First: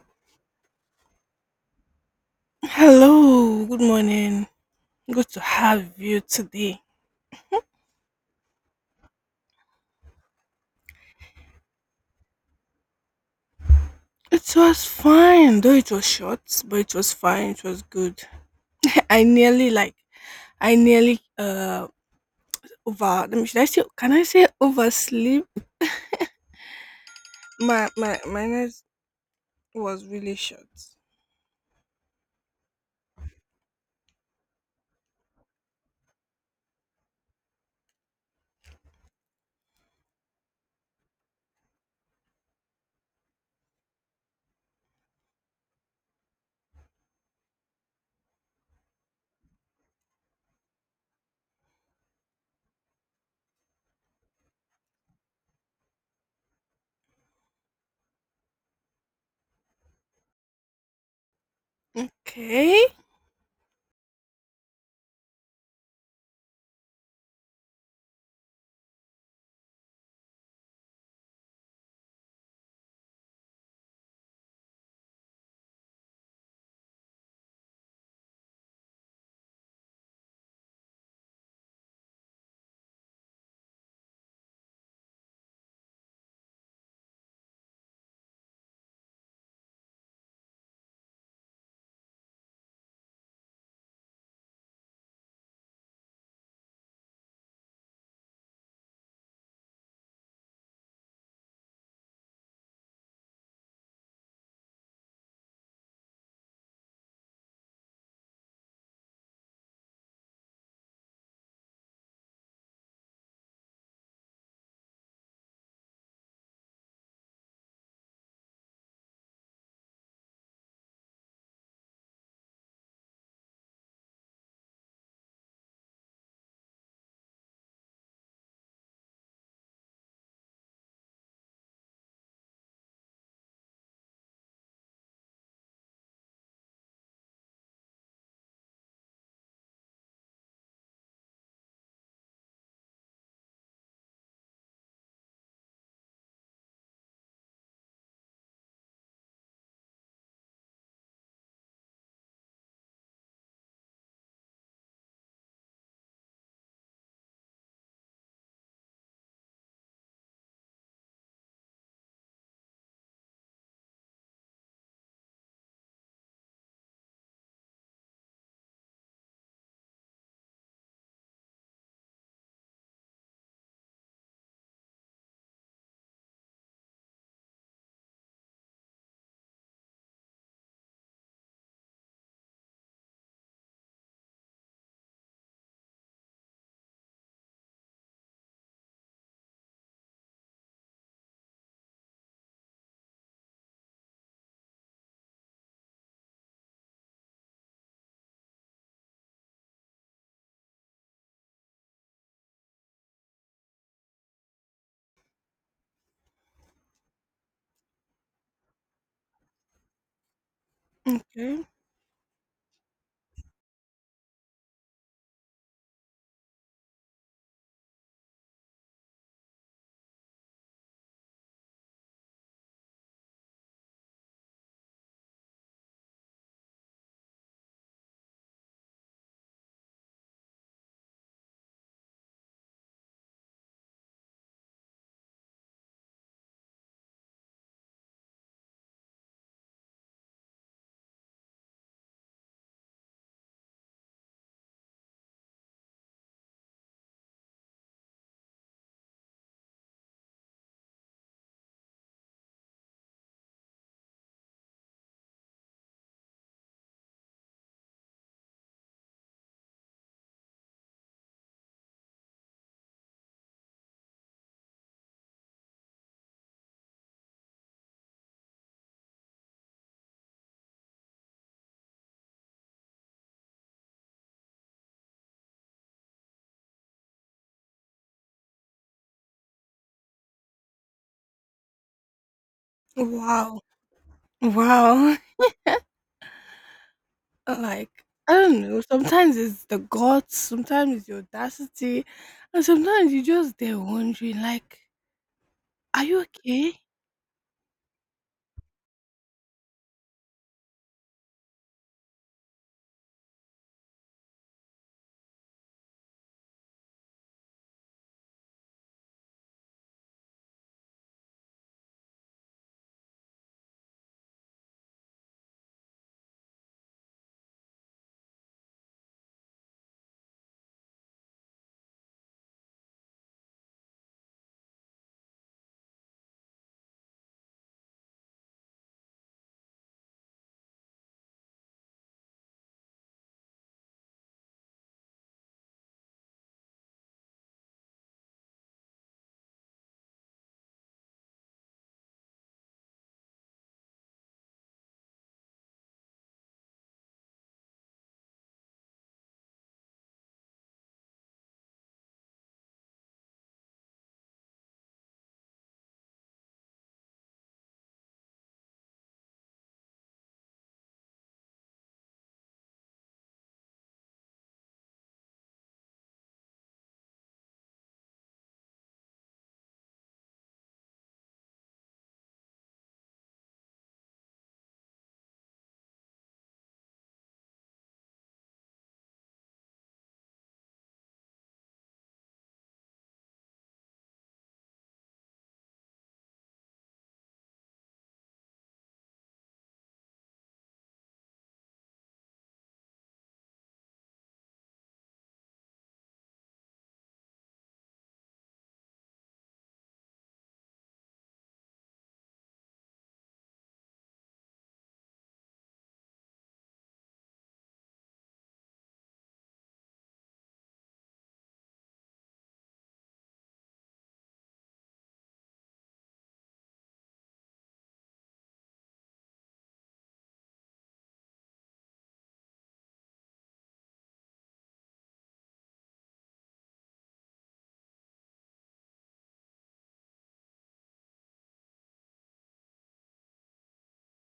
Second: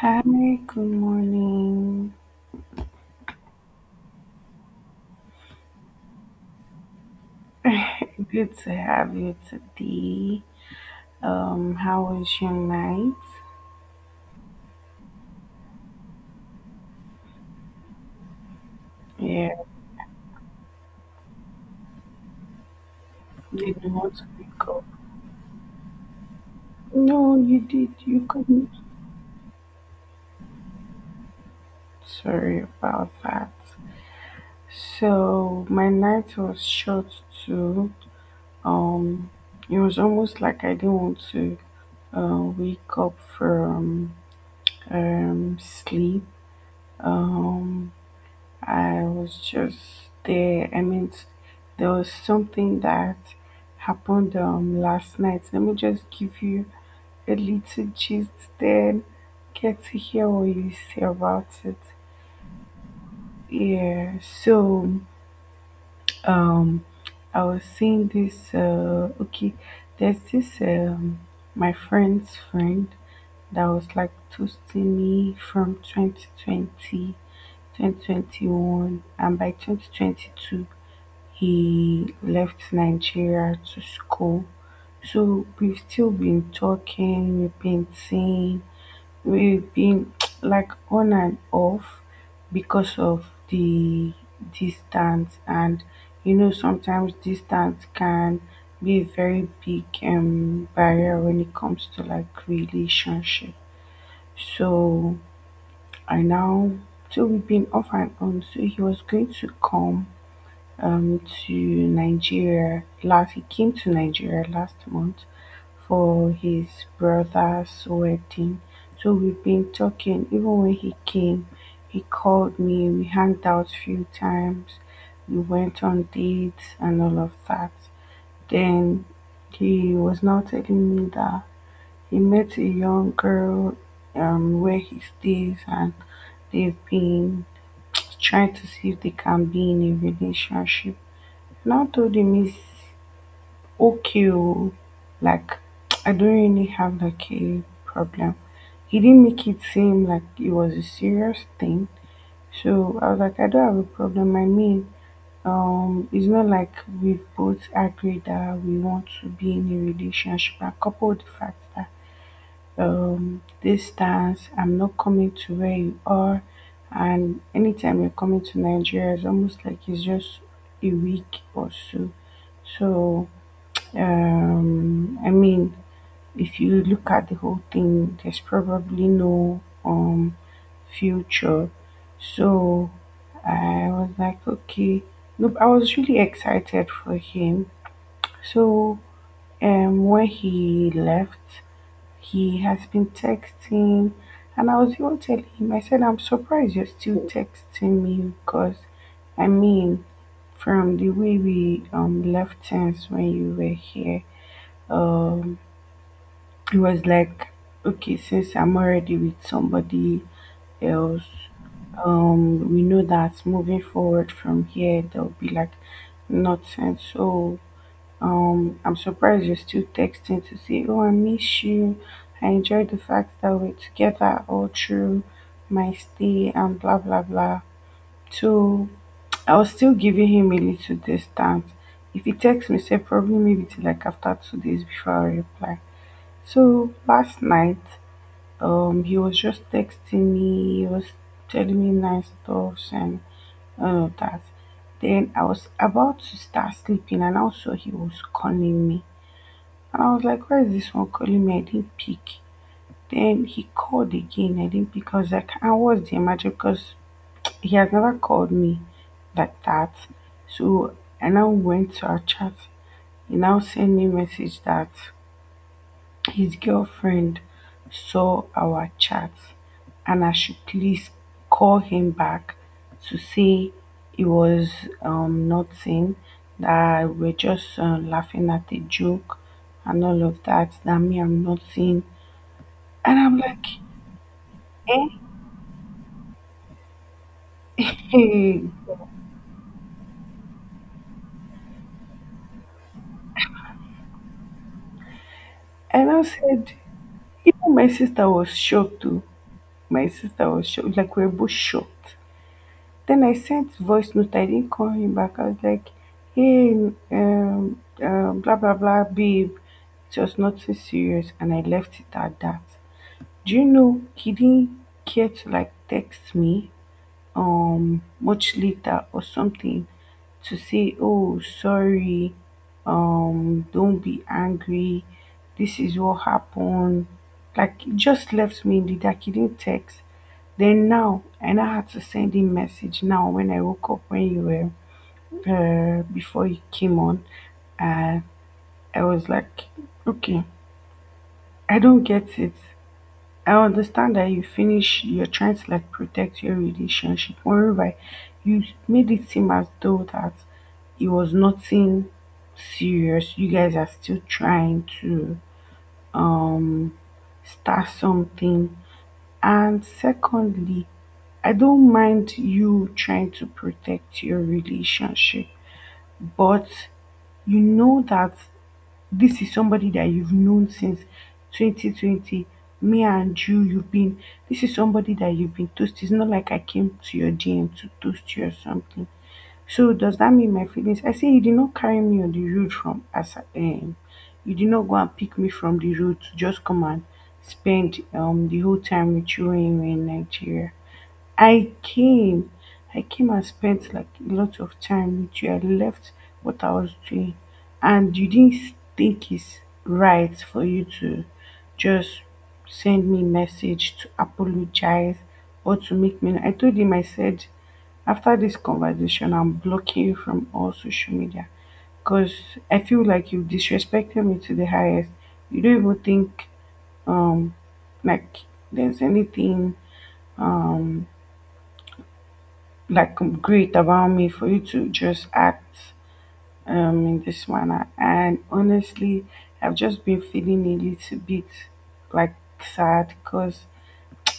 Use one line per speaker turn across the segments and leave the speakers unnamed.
Hi, good morning.
Hello, good morning. Good to have you today.
Good to have you today. How was your night?
It was fine, though it was short, but it was fine. It was good. I
Yeah,
nearly like, I nearly over. Let me. Should I
did
say?
you
Can
want
I
to
say
wake up?
oversleep?
No, you
My
did.
my
You
my
couldn't.
night was really short.
Sorry about that. So my night was short too. Um, it was almost like I didn't want to wake up from sleep. Um, I was just there. I mean, there was something that happened last night. Let me just give you a little gist, then get to hear what you say about it.
Okay.
Yeah, so um, I was seeing this. Okay, there's this my friend's friend that was like toasting me from 2020, 2021, and by 2022. He left Nigeria to school. So we've still been talking, we've been seeing, we've been like on and off because of the distance and you know sometimes distance can be a very big barrier when it comes to like relationship. So I now so we've been off and on. So he was going to come um, to Nigeria last. He came to Nigeria last month for his brother's wedding. So we've been talking. Even when he came, he called me. We hanged out a few times. We went on dates and all of that. Then he was now telling me that he met a young girl where he stays and they've been trying to see if they can be in a relationship. Now told him it's okay. Oh, like I don't really have like a problem. He didn't make it seem like it was a serious thing. So I was like, I don't have a problem. I mean, it's not like we both agreed that we want to be in a relationship. I coupled the fact that distance, I'm not coming to where you are, and anytime you're coming to Nigeria it's almost like it's just a week or so. So I mean, if you look at the whole thing, there's probably no future. So I was like, okay, no, I was really excited for him. So when he left, he has been texting, and I was even telling him, I said, I'm surprised you're still texting me because, I mean, from the way we left things when you were here. Um, it was like, okay, since I'm already with somebody else,
Okay.
we know that moving forward from here, there'll be like nothing. So, I'm surprised you're still texting to say, oh, I miss you. I enjoyed the fact that we're together all through my stay and blah, blah, blah. So, I was still giving him a little distance. If he texts me, say probably maybe till like after 2 days before I reply. So last night he was just texting me. He was telling me nice stuff and all of that. Then I was about to start sleeping, and also he was calling me. And I was like, "Why is this one calling me?" I didn't pick. Then he called again. I didn't pick. I was like, "I was the emergency because he has never called me like that." So I now went to our chat. He now sent me a message that his girlfriend saw our chat, and I should please call him back to say it was nothing, that we're just laughing at a joke and all of that, that me, I'm nothing. And I'm
Wow.
like,
Wow.
eh?
Like I don't
Eh.
know. Sometimes it's the guts. Sometimes it's the audacity, and sometimes you just there wondering like, are
And
you
I said,
okay?
even my sister was shocked too. My sister was shocked, like we were both shocked. Then I sent voice note. I didn't call him back. I was like, hey, blah, blah, blah, babe. It was nothing serious. And I left it at that. Do you know, he didn't care to like text me much later or something to say, oh, sorry, don't be angry, this is what happened. Like he just left me in the dark, he didn't text then now, and I had to send him message now when I woke up, when you were, before you came on, uh, I was like okay, I don't get it. I understand that you finished you're trying to like protect your relationship. Moreover, you made it seem as though that it was nothing serious. You guys are still trying to um start something. And secondly, I don't mind you trying to protect your relationship, but you know that this is somebody that you've known since 2020. Me and you've been, this is somebody that you've been toast, it's not like I came to your DM to toast you or something. So does that mean my feelings, I say you did not carry me on the road from as you did not go and pick me from the road to just come and spend the whole time with you when you were in Nigeria. I came. I came and spent like a lot of time with you. I left what I was doing, and you didn't think it's right for you to just send me message to apologize or to make me. I told him. I said, after this conversation, I'm blocking you from all social media because I feel like you disrespected me to the highest. You don't even think um like there's anything like great about me for you to just act in this manner. And honestly, I've just been feeling a little bit like sad because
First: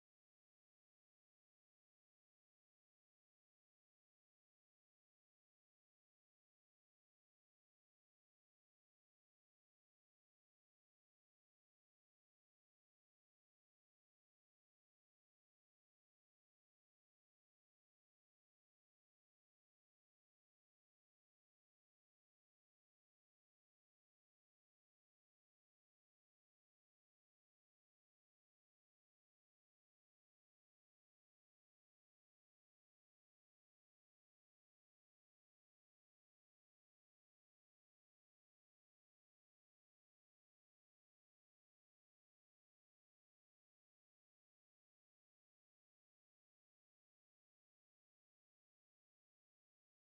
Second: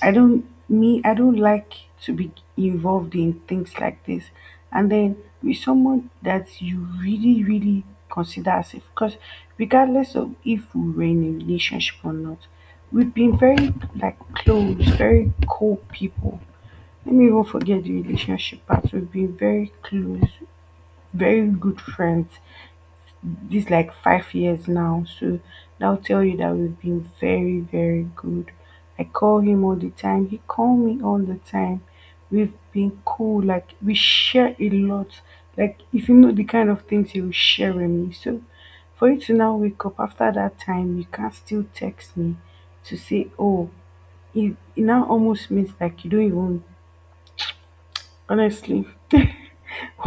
I don't like to be involved in things like this. And then with someone that you really really consider as if, because regardless of if we were in a relationship or not, we've been very like close, very cool people, let me even forget the relationship part. We've been very close, very good friends. This like 5 years now. So that'll tell you that we've been very, very good. I call him all the time. He call me all the time. We've been cool. Like we share a lot. Like if you know the kind of things he will share with me. So for you to now wake up after that time, you can still text me to say, oh, it now almost means like you don't even honestly.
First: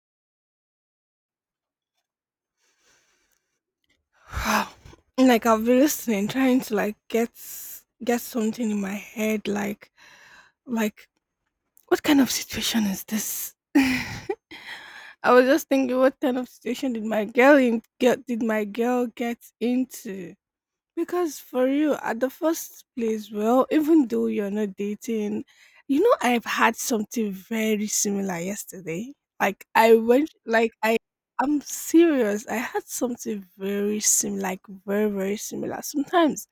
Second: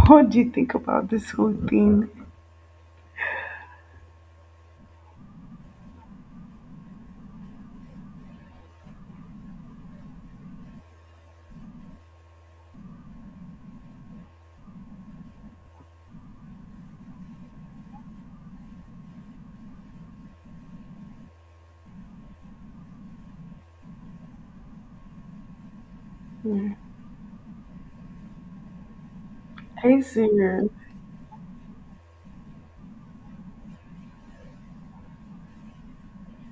What do you think about this whole thing?
Like I've been listening, trying to like get something in my head, like what kind of situation is this? I was just thinking, what kind of situation did my girl in, get did my girl get into? Because for you, at the first place, well, even though you're not dating, you know, I've
Yeah.
had something very similar yesterday. Like,
Are
I
you
went,
serious?
like, I, I'm serious. I had something very similar, like, very, very similar. Sometimes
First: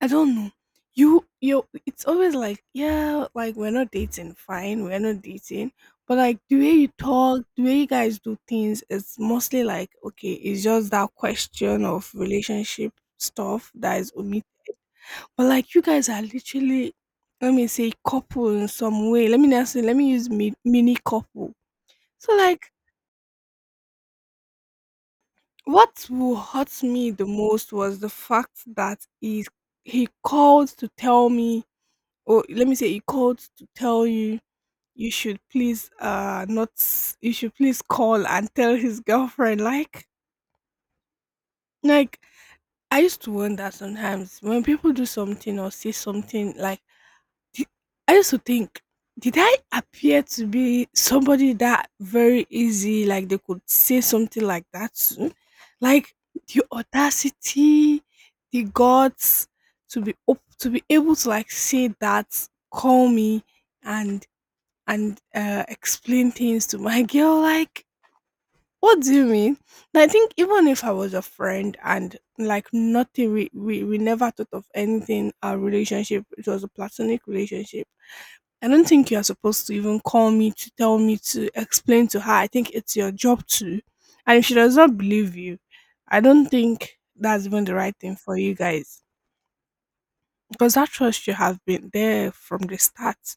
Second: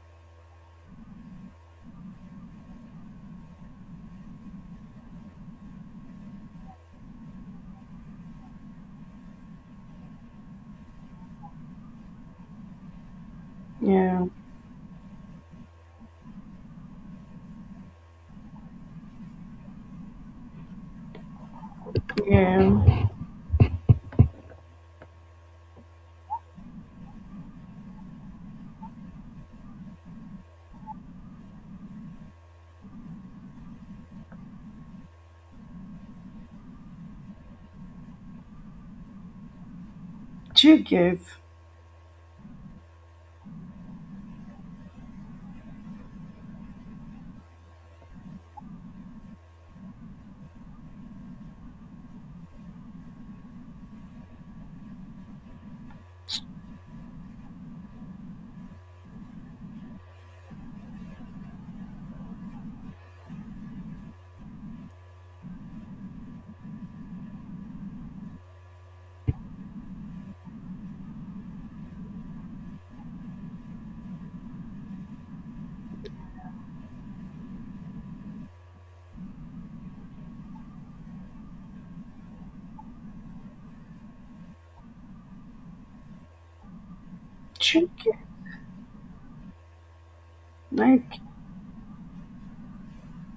I don't know. You it's always like, yeah, like we're not dating, fine, we're not dating. But like the way you talk, the way you guys do things, it's mostly like, okay, it's just that question of relationship stuff that is
Yeah,
omit. But like you guys are literally let me say couple in some way. Let me not say let me use mini couple. So like
yeah.
what will hurt me the most was the fact that he called to tell me or let me say he called to tell you you should please not you should please call and tell his girlfriend
Do you get?
like I used to wonder sometimes when people do something or say something like di- I used to think did I appear to be somebody that very easy like they could say something like that to like the audacity the guts to be to be able to like say that call me and explain things to my girl like what do you mean? And I think even if I was a friend and like nothing we we never thought of anything our relationship it was a platonic relationship I don't think you're supposed to even call me to tell me to explain to her I think it's your job to and if she does not believe you I don't think that's even the
Do you
right thing
get?
for you guys because that
Like,
trust should have been there from the start.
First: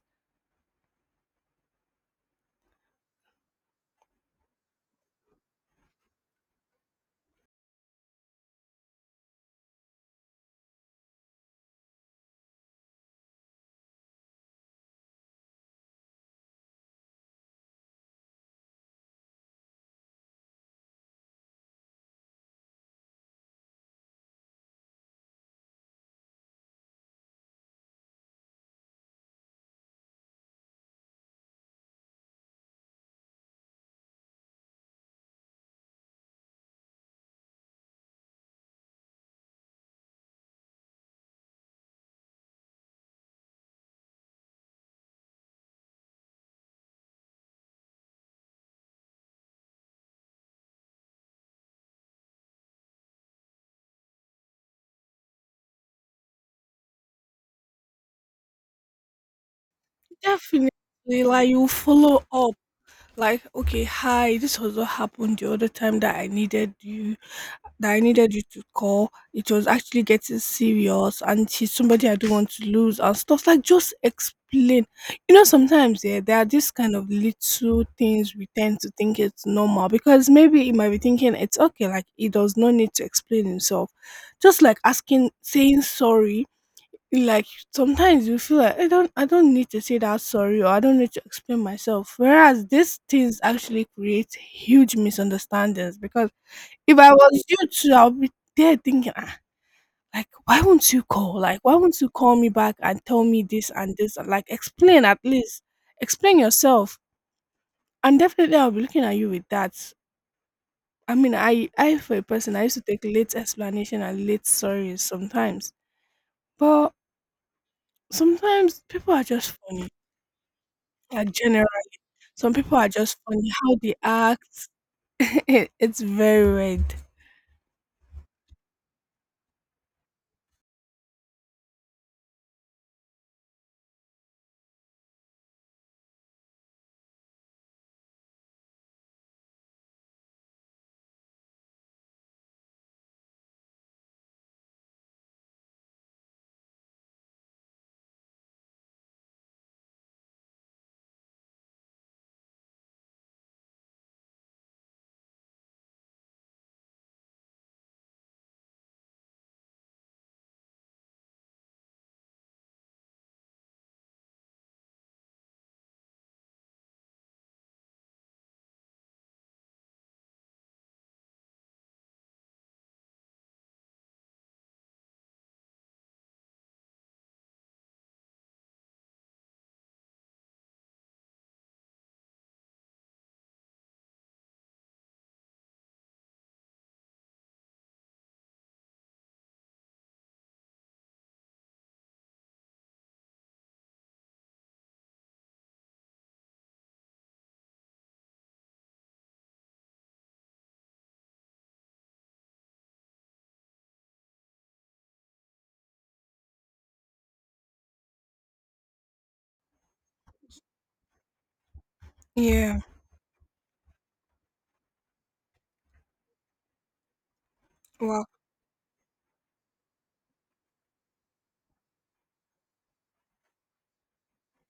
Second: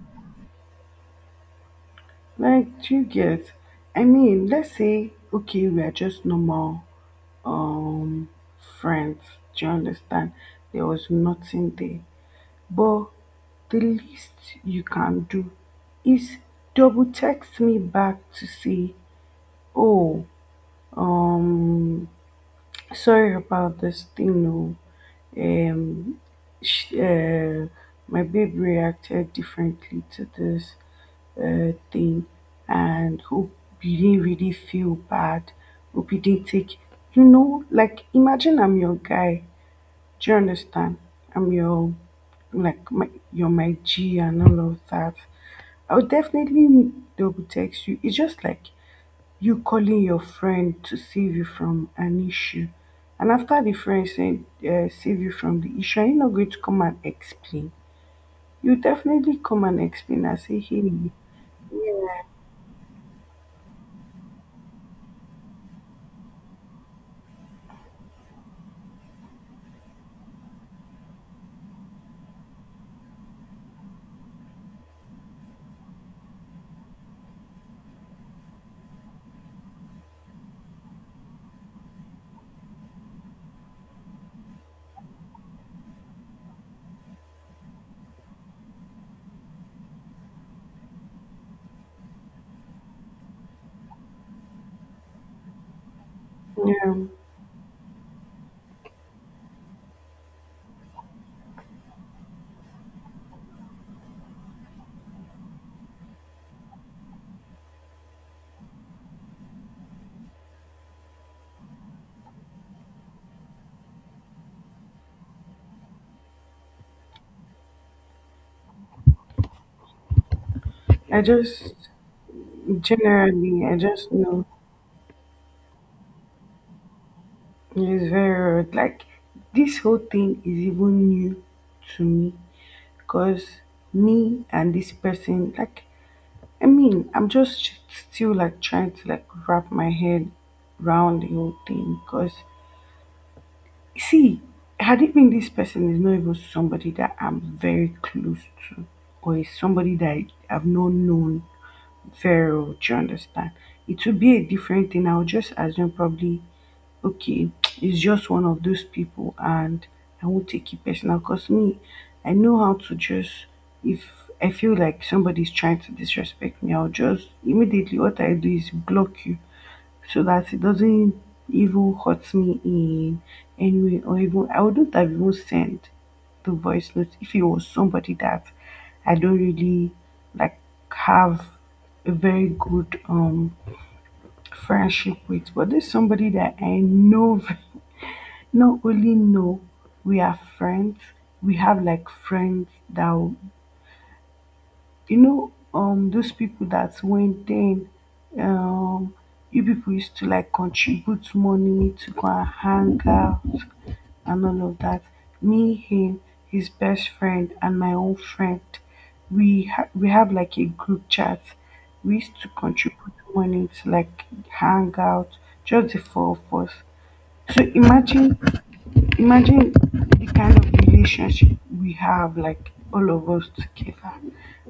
like, do you get? I mean, let's say, okay, we are just normal um friends. Do you understand? There was nothing there. But the least you can do is double text me back to say, oh, um, sorry about this thing, no. Um, she, my babe reacted differently to this thing, and hope he didn't really feel bad. Hope he didn't take, like imagine I'm your guy. Do you understand? I'm your, like, my, you're my G and all of that. I would definitely double text you. It's just like you calling your friend to save you from an issue. And after the friend said, save you from the issue, are you not going to come and explain? You definitely come and explain. I say,
Definitely
hey,
like you follow up. Like, okay, hi, this was what happened the other time that I needed you, that I needed you to call. It was actually getting serious, and she's somebody I don't want to lose, and stuff like just explain. You know, sometimes yeah, there are these kind of little things we tend to think it's normal because maybe he might be thinking it's okay, like he does not need to explain himself. Just like asking, saying sorry like sometimes you feel like I don't need to say that sorry or I don't need to explain myself. Whereas these things actually create huge misunderstandings because
yeah,
if I was you too, I'll be there thinking "Ah, like why won't you call? Like why won't you call me back and tell me this and this and like explain at least. Explain yourself. And definitely I'll be looking at you with that. I mean I for a person I used to take late explanation and late sorries sometimes. But sometimes people are just funny
I
like general.
just
Some people are just funny
generally,
how
I
they
just know
act. It's very weird.
it's very rude. Like this whole thing is even new to me because me and this person, like, I mean, I'm just still like trying to like wrap my head round the whole thing because see, had it been this person is not even somebody that I'm very close to or is somebody that I've not known Pharaoh. Do you understand? It will be a different thing. I'll just assume probably, okay, it's just one of those people, and I won't take it personal because me, I know how to just, if I feel like somebody's trying to disrespect me, I'll just immediately what I do is block you so that it doesn't even hurt me in any way, or even I wouldn't have even sent the voice note if it was somebody that I don't really like have a very good friendship with. But this somebody that I know not only know we are friends, we have like friends that those people that went then um you people used to like contribute money to go and hang out and all of that, me, him, his best friend and my own friend, we have like a group chat, we used to
Yeah.
contribute money to like hang out just the four of us, so
Wow.
imagine. Imagine the kind of relationship we have, like all of us together,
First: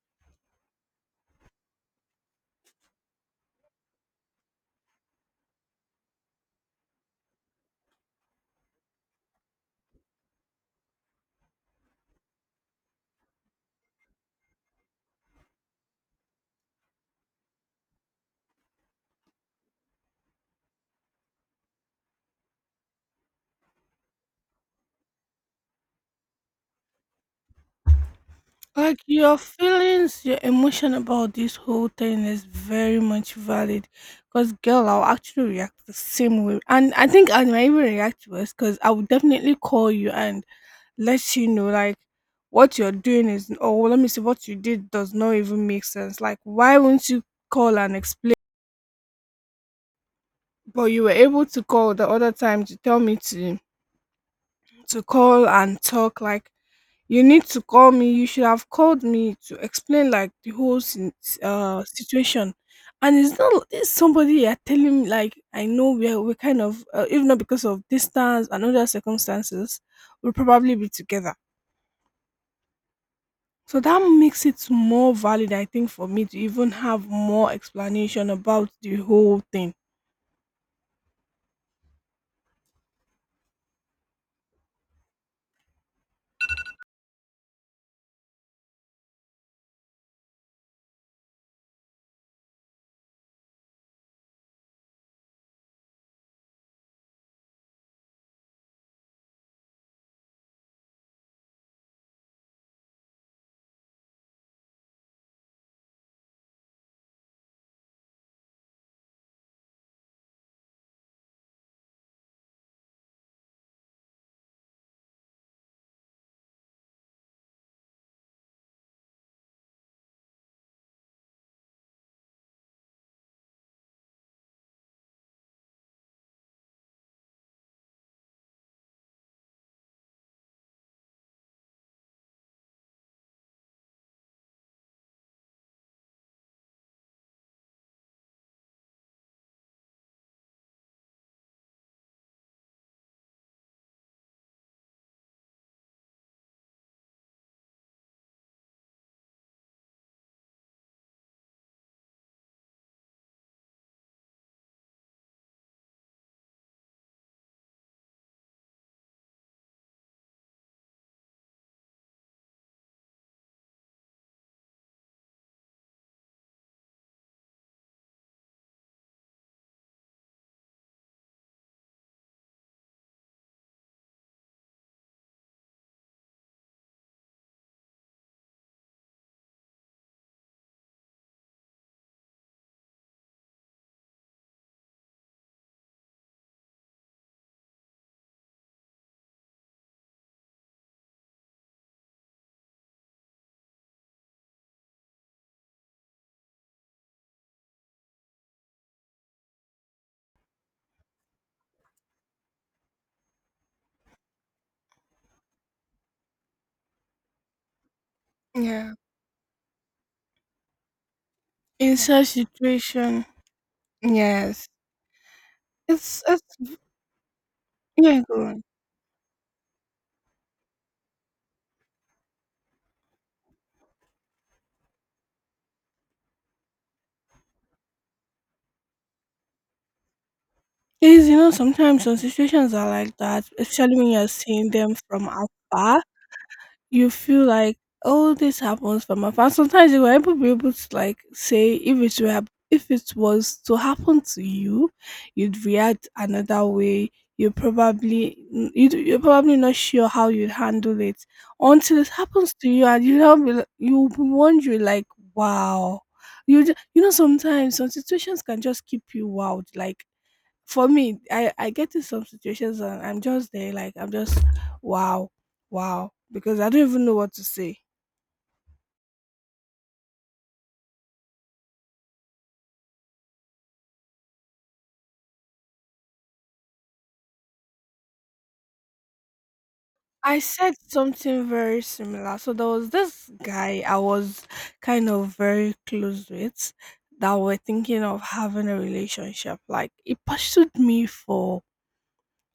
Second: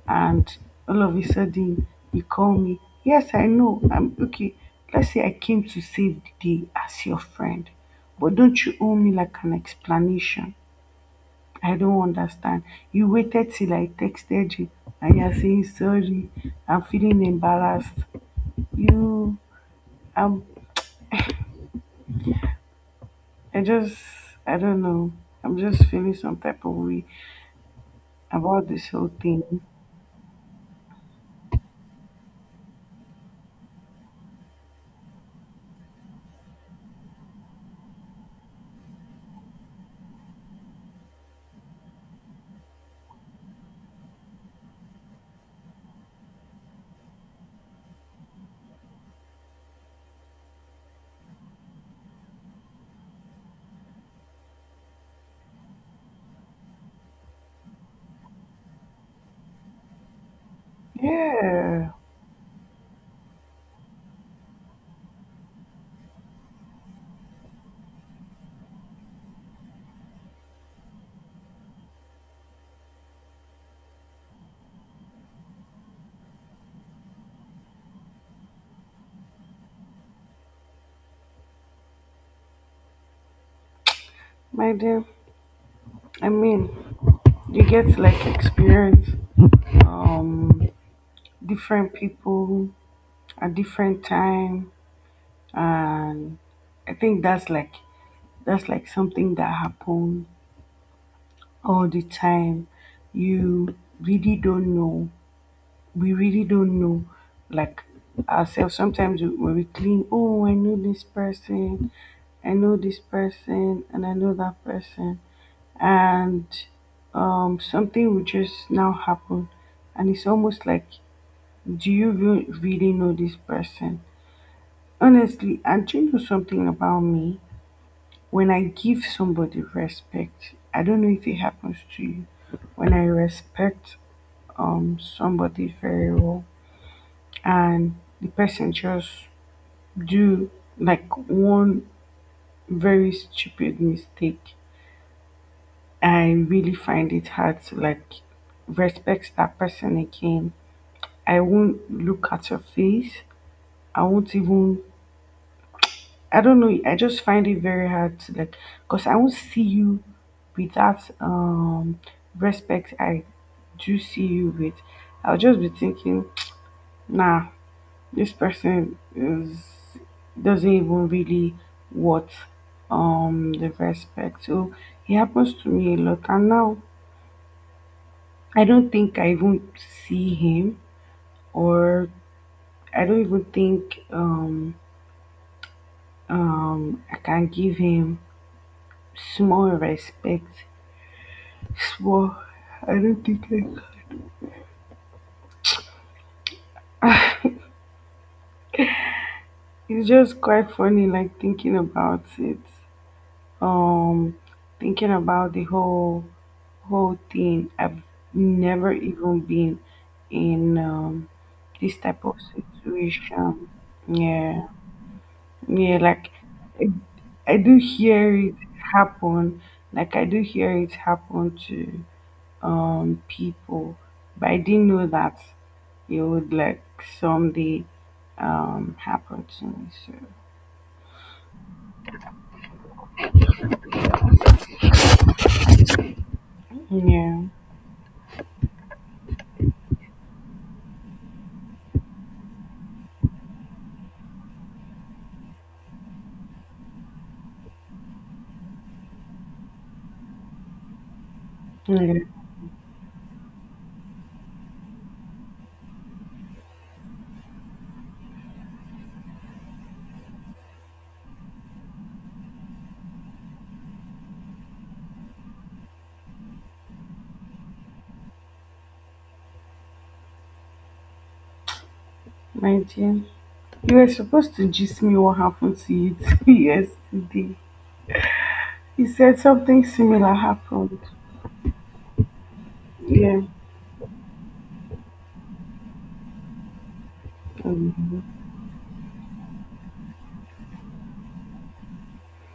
and all of a sudden you call me. Yes, I know. I'm okay. Let's say I came to save the day as your friend, but don't you owe me like an explanation? I don't understand. You waited till I texted you, and you're saying sorry. I'm feeling embarrassed. You, I'm. I just, I don't know. I'm just feeling some type of way about this
Like
whole
your
thing.
feelings, your emotion about this whole thing is very much valid. Because girl, I'll actually react the same way, and I think I might even react worse. Because I would definitely call you and let you know like what you're doing is. Oh, let me see what you did does not even make sense. Like why won't you call and explain? But you were able to call the other time to tell me to call and talk like you need to call me you should have called me to explain like the whole
Yeah,
situation and it's not it's somebody you're telling me like I know we're kind of if not because of distance and other circumstances we'll probably be together so that makes it more valid I think for me to even have more explanation about the whole thing.
my dear. I mean, you get like experience um different people at different time, and I think that's like something that happen all the time. You really don't know. We really don't know like ourselves. Sometimes when we clean, oh I know this person, I know this person and I know that person, and something will just now happen. And it's almost like, do you really know this person? Honestly, and do you know something about me? When I give somebody respect, I don't know if it happens to you. When I respect somebody very well, and the person just do like one very stupid mistake, I really find it hard to like respect that person again. I won't look at your face. I won't even. I don't know. I just find it very hard to like, cause I won't see you with that respect. I do see you with. I'll just be thinking, nah, this person is doesn't even really what the respect. So it happens to me a lot, and now I don't think I even see him, or I don't even think I can give him small respect. Small I don't think I can. It's just quite funny like thinking about it. Um Thinking about the whole thing. I've never
Yeah.
even been in
In
this type
such
of
situation.
situation. Yeah.
Yes.
Yeah,
it's
like
it's
I, I do
yeah
hear
go
it
on.
happen. Like I do hear it happen to people, but I didn't know that it would like someday happen to me, so
Yes, you know, sometimes some situations are like that, especially when you're seeing them from afar. You
yeah.
feel like, oh, this happens from afar. Sometimes you were able to be able to like say if it were if it was to happen to you, you'd react another way. You probably you're probably not sure how you'd handle it until it
Yeah,
happens to you, and you will be you'll be wondering like, wow. You, you know sometimes some situations can just keep you wild like for me, I get in some situations and I'm just there, like, I'm just, wow, wow, because I don't even know what to say.
my dear, you were supposed to gist me what happened to you too yesterday, you said something similar
I said
happened.
something very similar. So there was this
Yeah.
guy I was kind of very close with that were thinking of
Mhm.
having a relationship. Like, he pursued me for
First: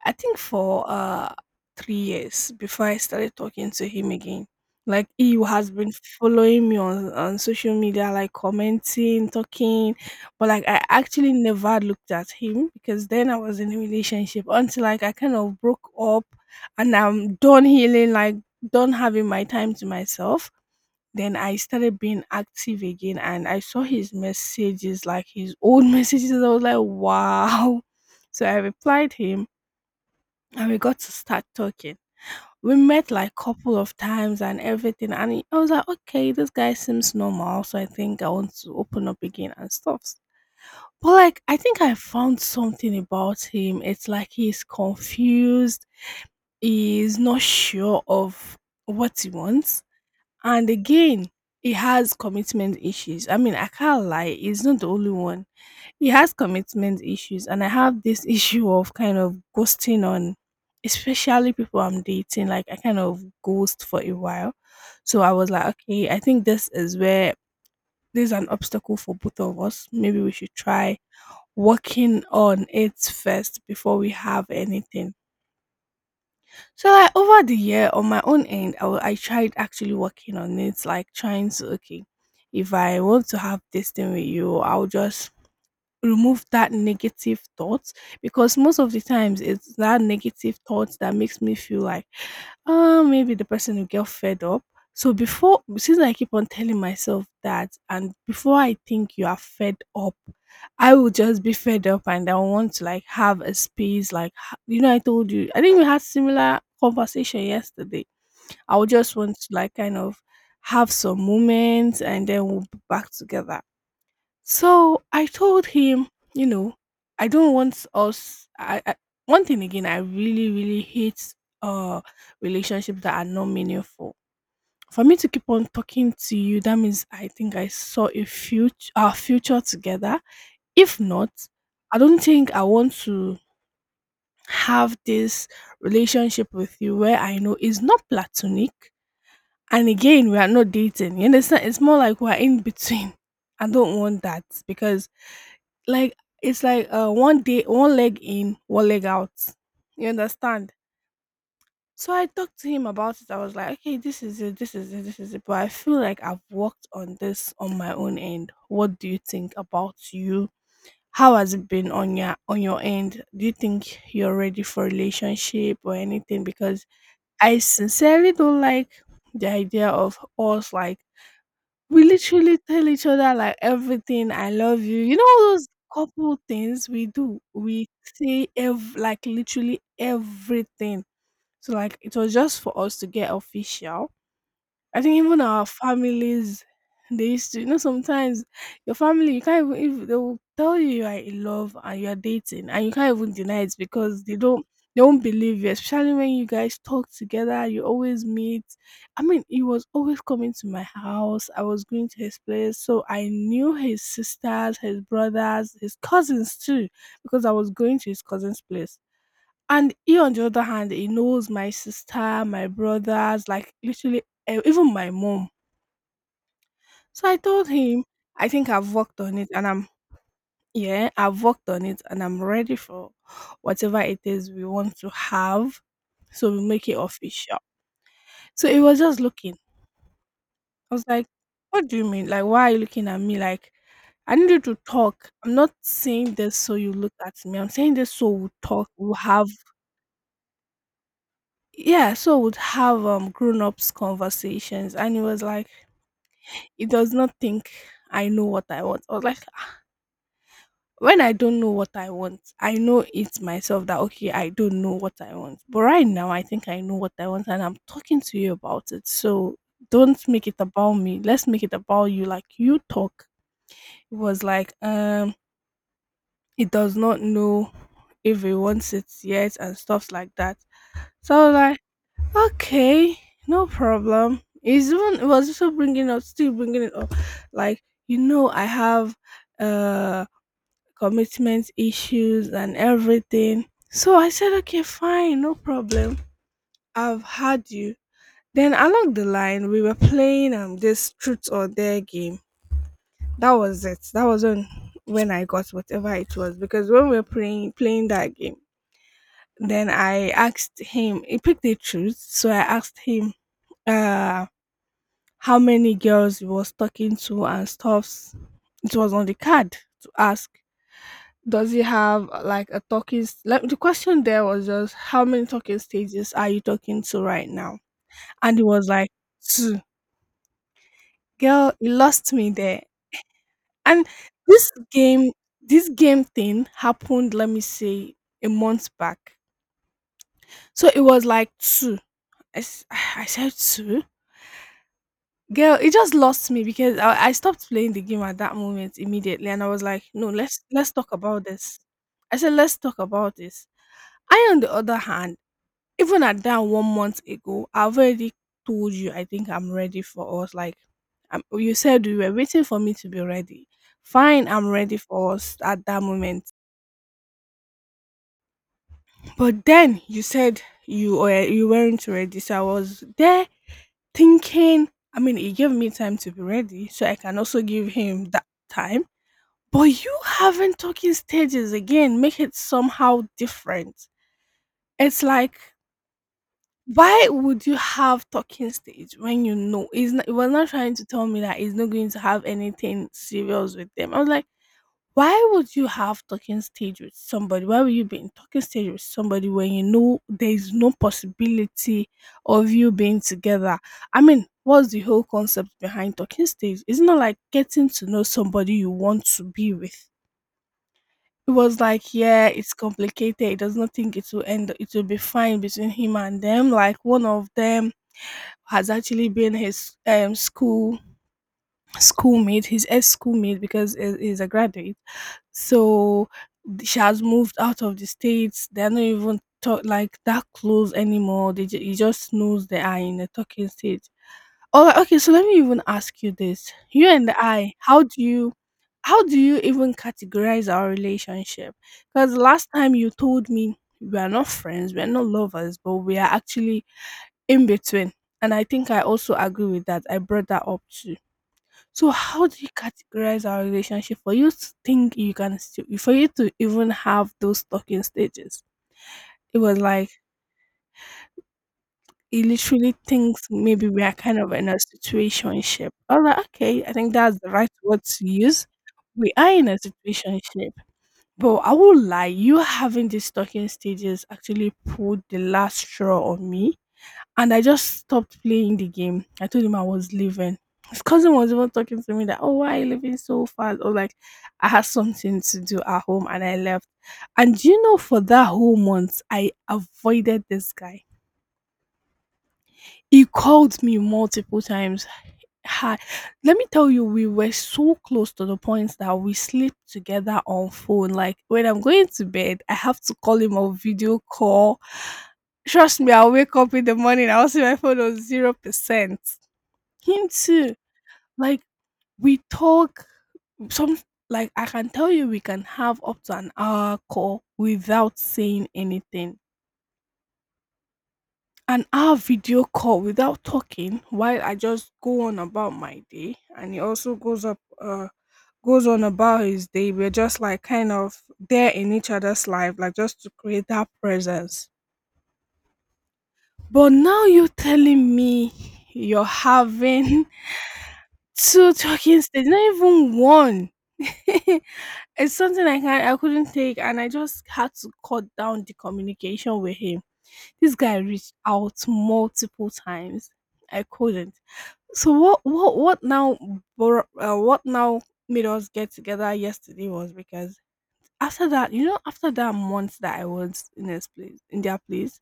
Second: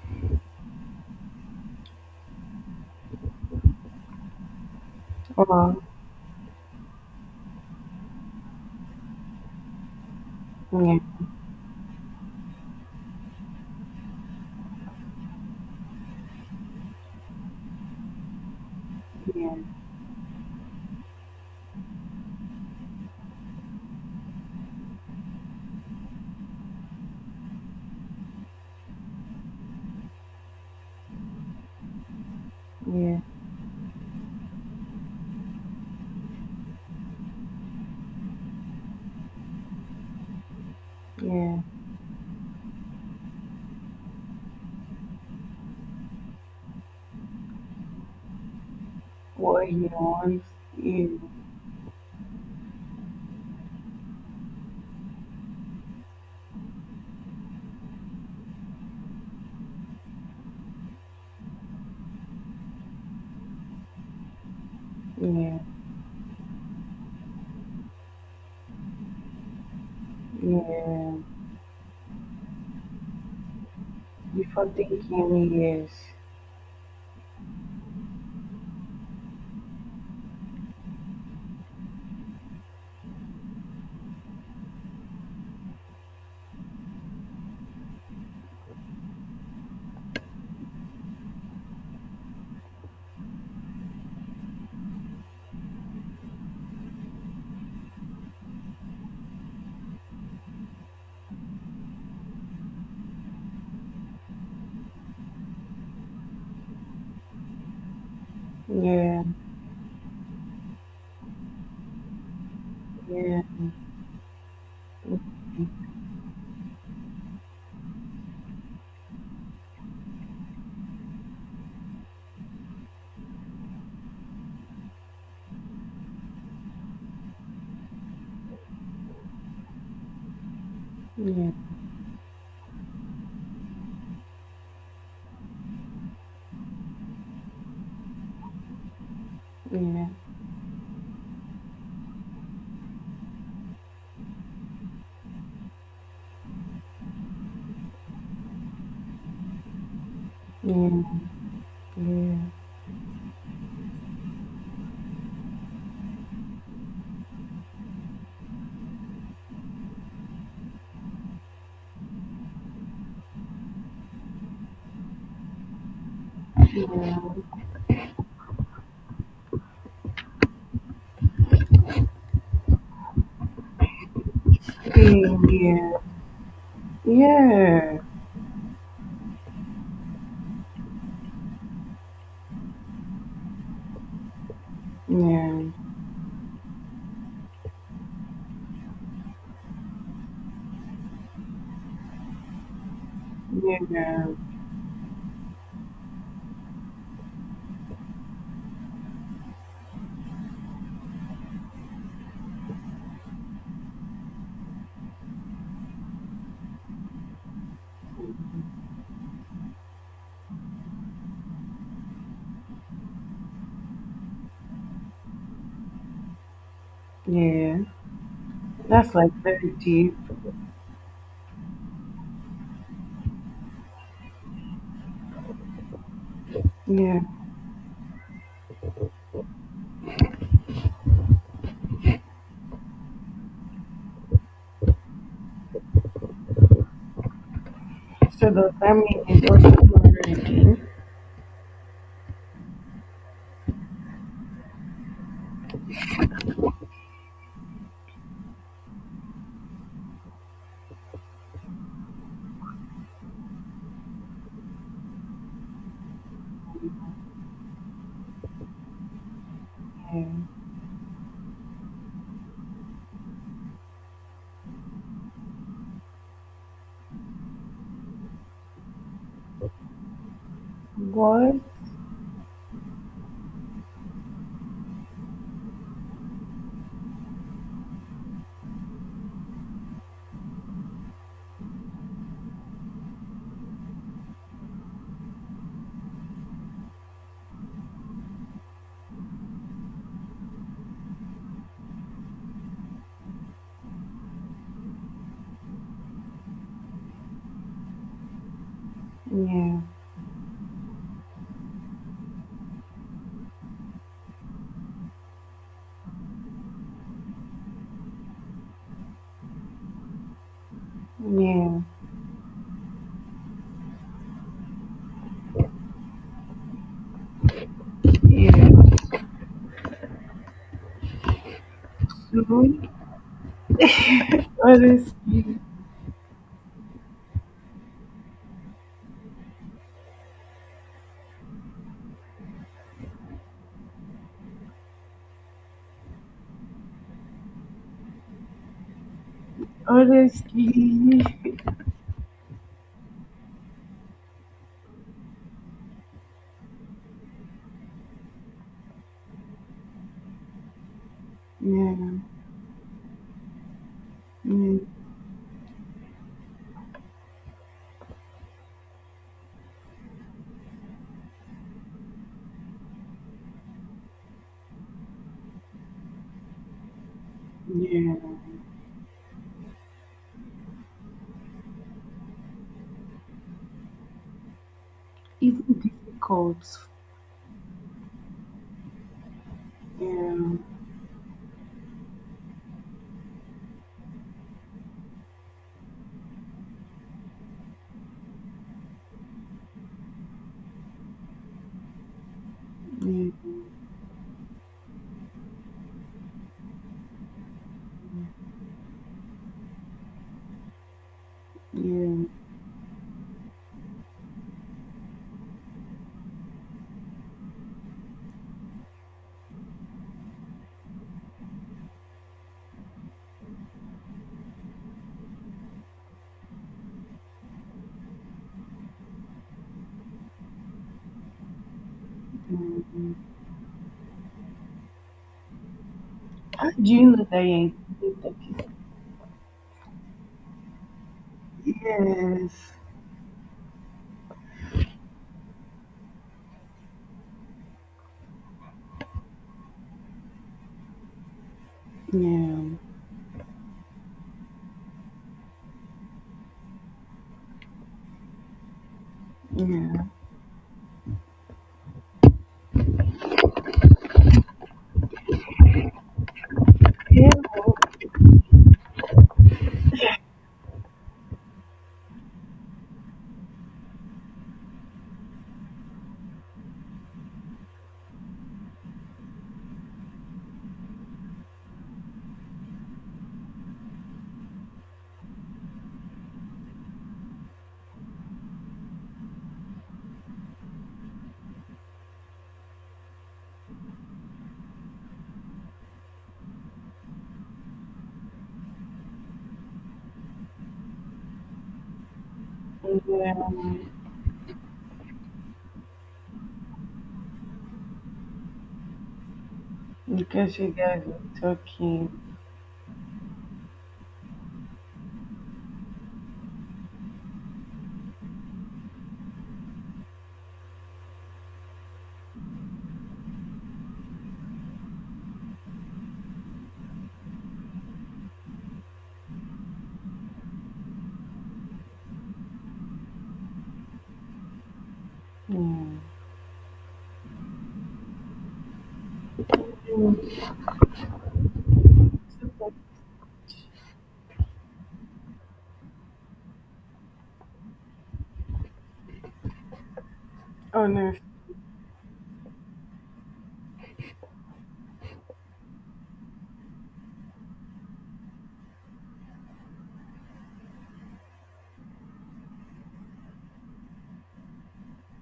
I think for 3 years before I started talking to him again. Like he has
Well,
been following me on social media, like commenting, talking, but like I
yeah.
actually never looked at him because then I was in a relationship until like I kind of broke up and I'm done healing, like done having my
Yeah,
time to myself. Then I started being active again and I saw his messages, like his old messages. I was like, wow. So I replied him and we got to start talking. We met
yeah,
like couple of times and everything, and he- I was like, okay, this guy seems normal, so I think I want to open up again and stuff. But like, I
yeah.
think I found something about him. It's like he's confused, he's not sure of what he
What he
wants,
wants.
and
Yeah,
again, he has commitment issues. I mean, I can't lie, he's not the only one he has commitment issues, and I have this issue of kind of ghosting on, especially people I'm dating. Like, I kind of ghost for a while. So I was
yeah,
like, okay, I think this is where there's an obstacle for both of us. Maybe we should try
yeah.
working on it first before we have
Before thinking,
anything.
yes.
So like over the year on my own end, I tried actually working on it, like trying to okay, if I want to have this thing with you, I'll just remove that negative thought because most of the times it's that negative thought that makes me feel like, "Ah, maybe the person will get fed up." So before since I keep on telling myself that and before I think you are fed up, I will just be fed up and I want to like have a space like you know I told you I think we had similar conversation yesterday. I would just
Yeah,
want to like kind of have some moments and then we'll be back
yeah,
together. So I told him, you know, I don't want us. I one thing again, I really, really hate uh relationships that are not meaningful. For me to keep on talking to you, that means I think I saw a future, our future together. If not,
yeah,
I don't think I want to have this relationship with you where I know it's not platonic. And
yeah.
again, we are not dating. You understand? It's more like we're in between. I don't want that because like it's like one day one leg in, one leg out. You understand?
Yeah,
So I
yeah,
talked to him about it. I was like, okay, this is it, this is it, this is it. But I feel like I've worked on this on my own end. What do you think about you? How has it been on your end? Do you think you're ready for relationship or anything? Because I sincerely don't like the idea of us like we literally tell each other like everything. I love you. You know all those
yeah,
couple things we do. We
yeah,
say like literally everything. So like it was just for us to get official. I think even
yeah,
our families, they used to, you know, sometimes your family, you can't even, if they will tell you you are in love and you are dating, and you can't even deny it
yeah,
because
yeah.
they don't, they won't believe you, especially when you guys talk together, you always meet. I mean, he was always coming to my house, I was going to his place, so I knew his sisters, his brothers, his cousins too, because I was going to his cousin's place. And he, on the other hand, he knows my sister, my brothers, like literally even my mom. So I told
Yeah.
him, I think I've
That's
worked
like
on it and
very
I'm,
deep.
yeah, I've worked on it and I'm ready for whatever it is we want to have. So we make it
Yeah.
official. So he was just looking. I was like, what do you mean? Like, why are you looking at me? Like, I need you to talk. I'm not saying this so you look at me. I'm saying this so we
So the
talk, we'll
family is
have
also very deep.
yeah, so we'd have grown ups conversations, and he was like, "It does not think I know what I want. I was like, when I don't know what I want, I know it's myself that okay, I don't know what I want. But right now, I think I know what I want, and I'm talking to you about it. So don't make
Yeah.
it about me. Let's make it about you. Like you talk. It was like it does not know if he wants it yet and stuff like that. So I was
What?
like, okay, no problem. It's even it was also bringing up, still bringing it up, like I have uh commitment issues and everything. So I said, okay, fine, no problem. I've had you. Then along the line, we were playing this truth or dare game. That was it. That was when I got whatever it was because when we were playing that game,
Yeah,
then I asked him. He picked the truth, so I asked him. Uh, how many girls he was talking to and stuffs. It was on the card to ask, does he
yeah,
have like a talking? Like the question there was just, how many talking stages are you talking to right now? And he was
yeah.
like, two. Girl, he lost me
So,
there. And this game,
honestly,
this game thing happened. Let me say a month back. So it was like two. I said two. Girl, it just lost me because I stopped playing the game at that moment immediately and I was like, no, let's talk
honestly.
about this. I said, let's talk about this. I, on the other hand, even at that one month ago, I've already told you I think I'm ready for us. Like, you
Yeah,
said you were waiting for me to be ready. Fine, I'm
yeah,
ready for us at that moment. But then you said you weren't ready, so I was there, thinking, I mean, he gave me time to be ready, so I can also give
yeah.
him that time. But you having talking stages again make it somehow different. It's like,
Even difficult.
why would you have talking stage when he was
Yeah,
not trying to tell me that he's not going to have anything serious with them? I was like, why would you have talking stage with somebody? Why would you be in talking stage with somebody when you know there is no possibility of you being
yeah,
together? I mean, what's the whole concept behind talking stage? It's not like getting to know somebody you want to be with. It was like,
yeah.
yeah, it's complicated. He does not think it will end. It will be fine between him and them. Like one of them has actually been his schoolmate, his ex schoolmate because he's a graduate, so she has moved out of the states. They're not even talk, like that close anymore. He just knows they are
Yeah.
in a talking stage. All right, okay. So let me even ask you
How
this:
do you
you
know that
and
you're
I,
including the people?
how do you even categorize our relationship? Because last
Yes.
time you told me we are not friends, we are not lovers, but we are actually in between. And I think I also agree with that. I brought that up too. So how do you
Yeah,
categorize our relationship for you to think you can still for you to even have those talking stages? It was
yeah.
like he literally thinks maybe we are kind of in a situationship. I was like, okay, I think
Yeah,
that's the right word to use. We are in a situationship. But I won't lie, you having these talking stages actually pulled the last straw on me, and I just stopped playing the game. I told him I was leaving. His cousin was even talking to me that, oh, why are you leaving so fast? Or like, I had something to do at home and I left. And do you know, for that whole month, I avoided this guy. He called me multiple times. Hi. Let me tell you, we were so close to the point that we sleep together on phone. Like when I'm going to bed, I have to
yeah,
call him on video call. Trust me, I'll wake up in the morning, I'll see my phone on 0%. Him
because you
too.
guys were
Like
talking.
we talk some like I can tell you we can have up to an hour call without saying anything. An hour video call without talking while I just go on about my day and he also goes on about his day. We're just like kind of there in each other's life, like just to create that presence.
Yeah.
But now you're telling me you're
Mm,
having two talking stages, not even one. It's something I couldn't take, and I just had to cut down the communication with him. This guy
honest.
reached out multiple times. I couldn't. So what now made us get together yesterday was because after that month that I was in this place in their place,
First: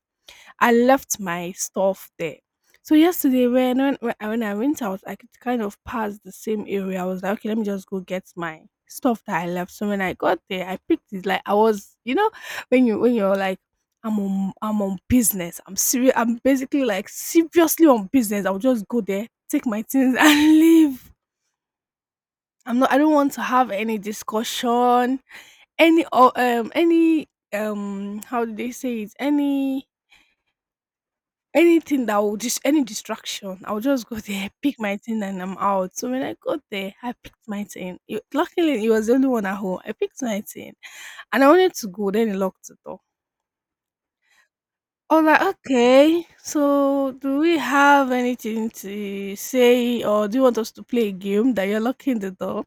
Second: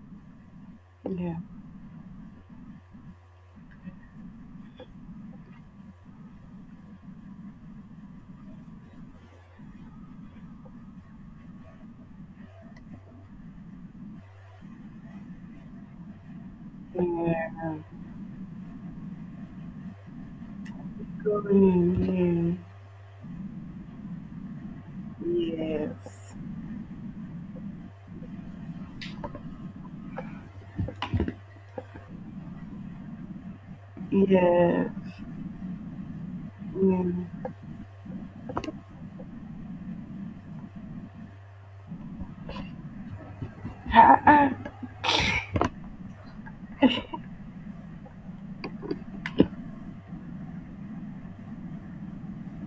I left
Yeah.
my stuff there. So yesterday when I went out, I could kind of pass the same area. I was like, okay, let me just go get my stuff that I left. So when I got there, I picked it. Like I was, when you're like, I'm on business. I'm serious. I'm basically like
Yeah.
seriously on business. I'll just go there, take my things, and leave.
Going in.
I'm not. I don't want to have any discussion,
Yeah.
any or
Yes.
any how do they say it? Anything that will just any distraction, I'll just go there, pick
Yeah.
my thing, and I'm out. So when I got there, I
Yeah.
picked my thing. Luckily, it was the only one at home. I picked my thing, and I wanted to go. Then he locked the door.
Ha ha.
I was like, okay, so do we have anything to say, or do you want us to play a game that you're locking the door?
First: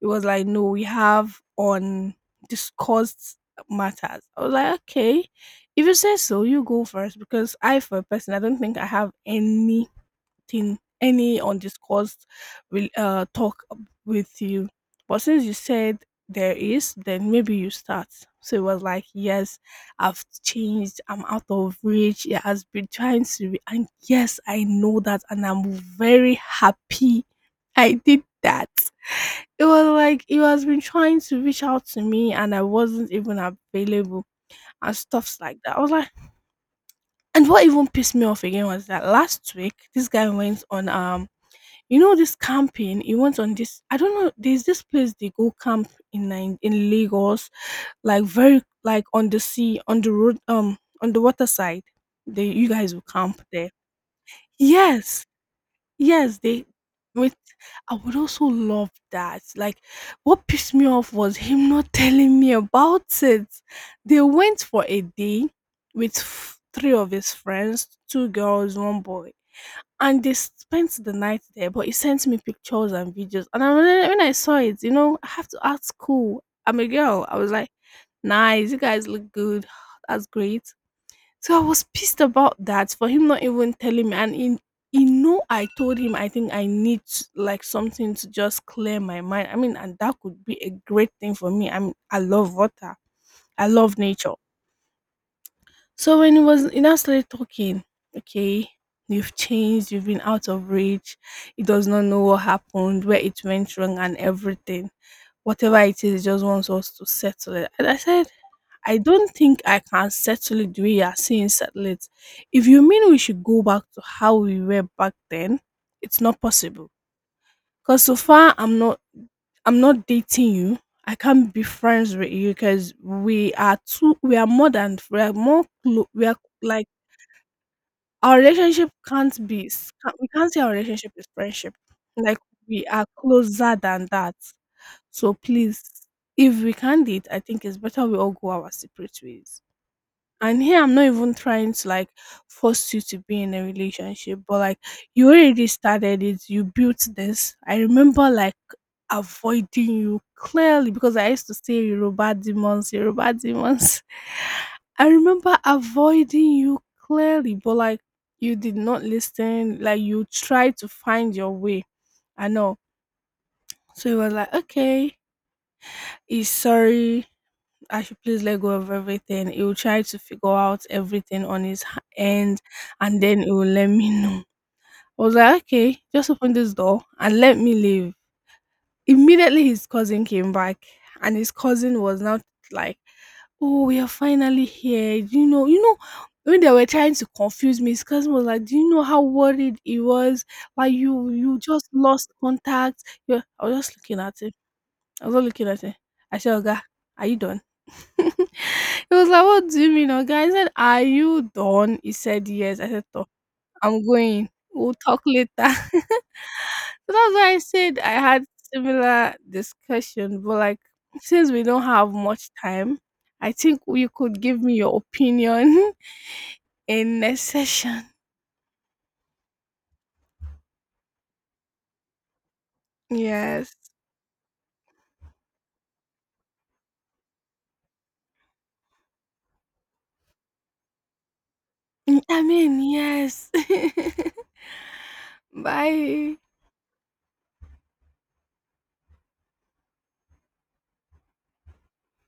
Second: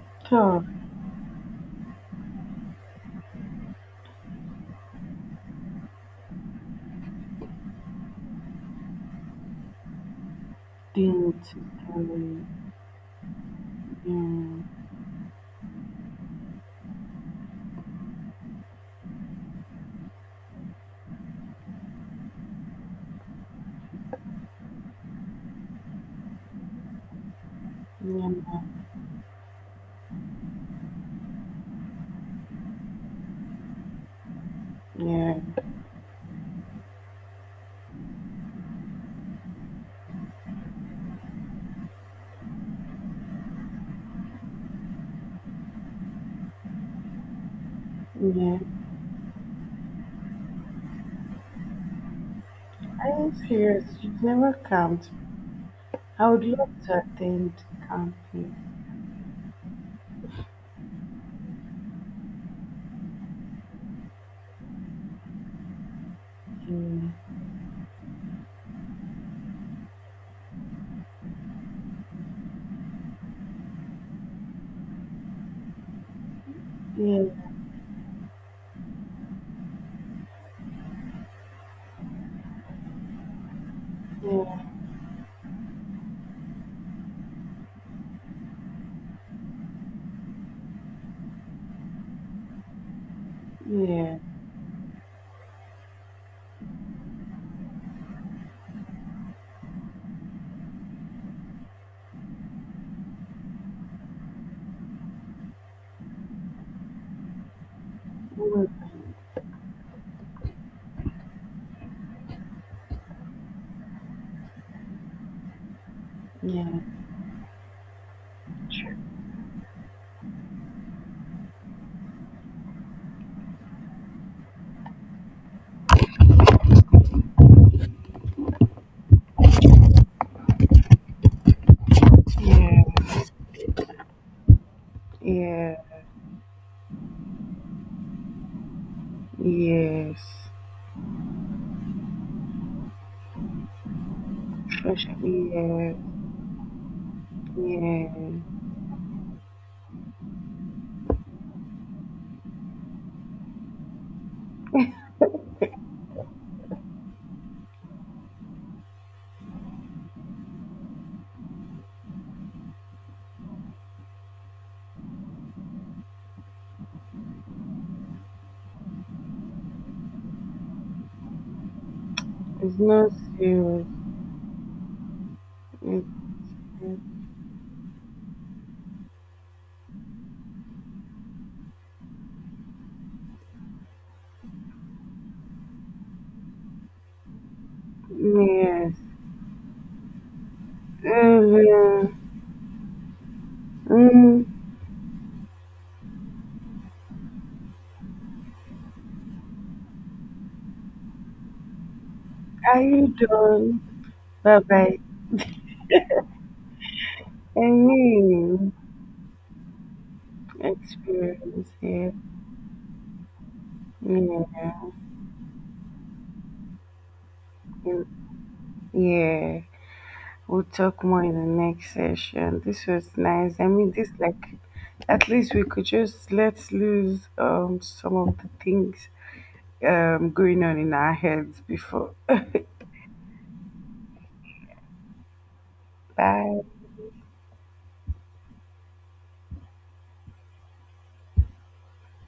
It was like, no,
Tough
we have on discussed matters. I was like, okay, if you say so, you go first because I, for a person, I don't think I have any thing
thing
any
to
undiscussed
do.
will talk with you,
Yeah.
but since you said there is, then maybe you start. So it was like, yes, I've changed, I'm out of reach. It has been trying to be and yes, I know that, and I'm very happy I did
Yeah.
that. It was like he has been trying to reach out to me and I wasn't even available and stuffs
Yeah.
like that. I was like, and what even pissed me off again was that last week this guy went on this camping. It went on this, I don't know, there's this place they go camp in Lagos, like
Yeah.
very like on the sea, on the road, on the water side. They You guys will
Are you
camp there.
serious? You've never camped.
Yes,
I
yes,
would
they
love to
with
attend
I would also
camping.
love that. Like what pissed me off was him not telling me about it. They went for a day with three of
Yeah.
his friends, two girls, one boy, and they spent the night there, but he sent me pictures and videos. And I, when I saw it, I have to ask cool. I'm a girl. I was like, nice, you guys look good. That's great. So I was pissed about that for him not even telling me. And
Yeah.
I told him I think I need like something to just clear my mind. I mean, and that could be a great thing for me. I mean, I love water. I love
Yeah.
nature. So when it was in that started talking, okay, you've changed, you've been out of reach, he does not know what happened, where it went wrong and everything. Whatever it is, he just wants us to settle it. And I said, I don't think I can settle it the way you are saying settle it. If you mean we should go back to how we were back then, it's not
Yeah.
possible. Cause so far
Yeah.
I'm not dating you. I can't be friends with you because we are more than we are like our relationship can't be s- can't- we can't say our relationship is friendship. Like
Yeah,
we are closer than that. So
yeah,
please, if we can date, I think it's better we all go our separate ways.
yes.
And here I'm not even trying to like force you to be in a relationship, but like you
Especially,
already
yeah,
started it, you built this. I
yeah.
remember like avoiding you clearly because I used to say Yoruba demons, Yoruba demons. I remember avoiding you clearly, but like you did not listen, like you tried to find your way. I know. So it was like, okay, he's sorry. I should please let go of everything. He will try to figure out everything on his end
It's not
and then he will
serious.
let me know. I was like, okay,
It's,
just open this door and let me leave. Immediately, his cousin came back and his cousin was not like, oh, we are finally here. You know, you know. When they were trying to confuse me, his cousin was like, "Do you
yes.
know how worried he was? Like you just
Uh,
lost contact." I was just looking at
mm,
him. I was not looking at him. I said, Oga, are you done? He was like, what do you mean, Oga? I said, are you done? He said, yes.
are
I said,
you
"Toh,
done?
I'm going.
Bye
We'll
bye.
talk later." So that's why I
I
said I had
mean,
similar discussion, but like since we
experience
don't have
here.
much time, I think you
Yeah,
could give me
mm,
your opinion in next session.
yeah. We'll talk more in the next session. This was nice. I
Yes.
mean, this like, at least we could just let loose some of the things going on in our heads before.
I mean, yes. Bye.
Bye.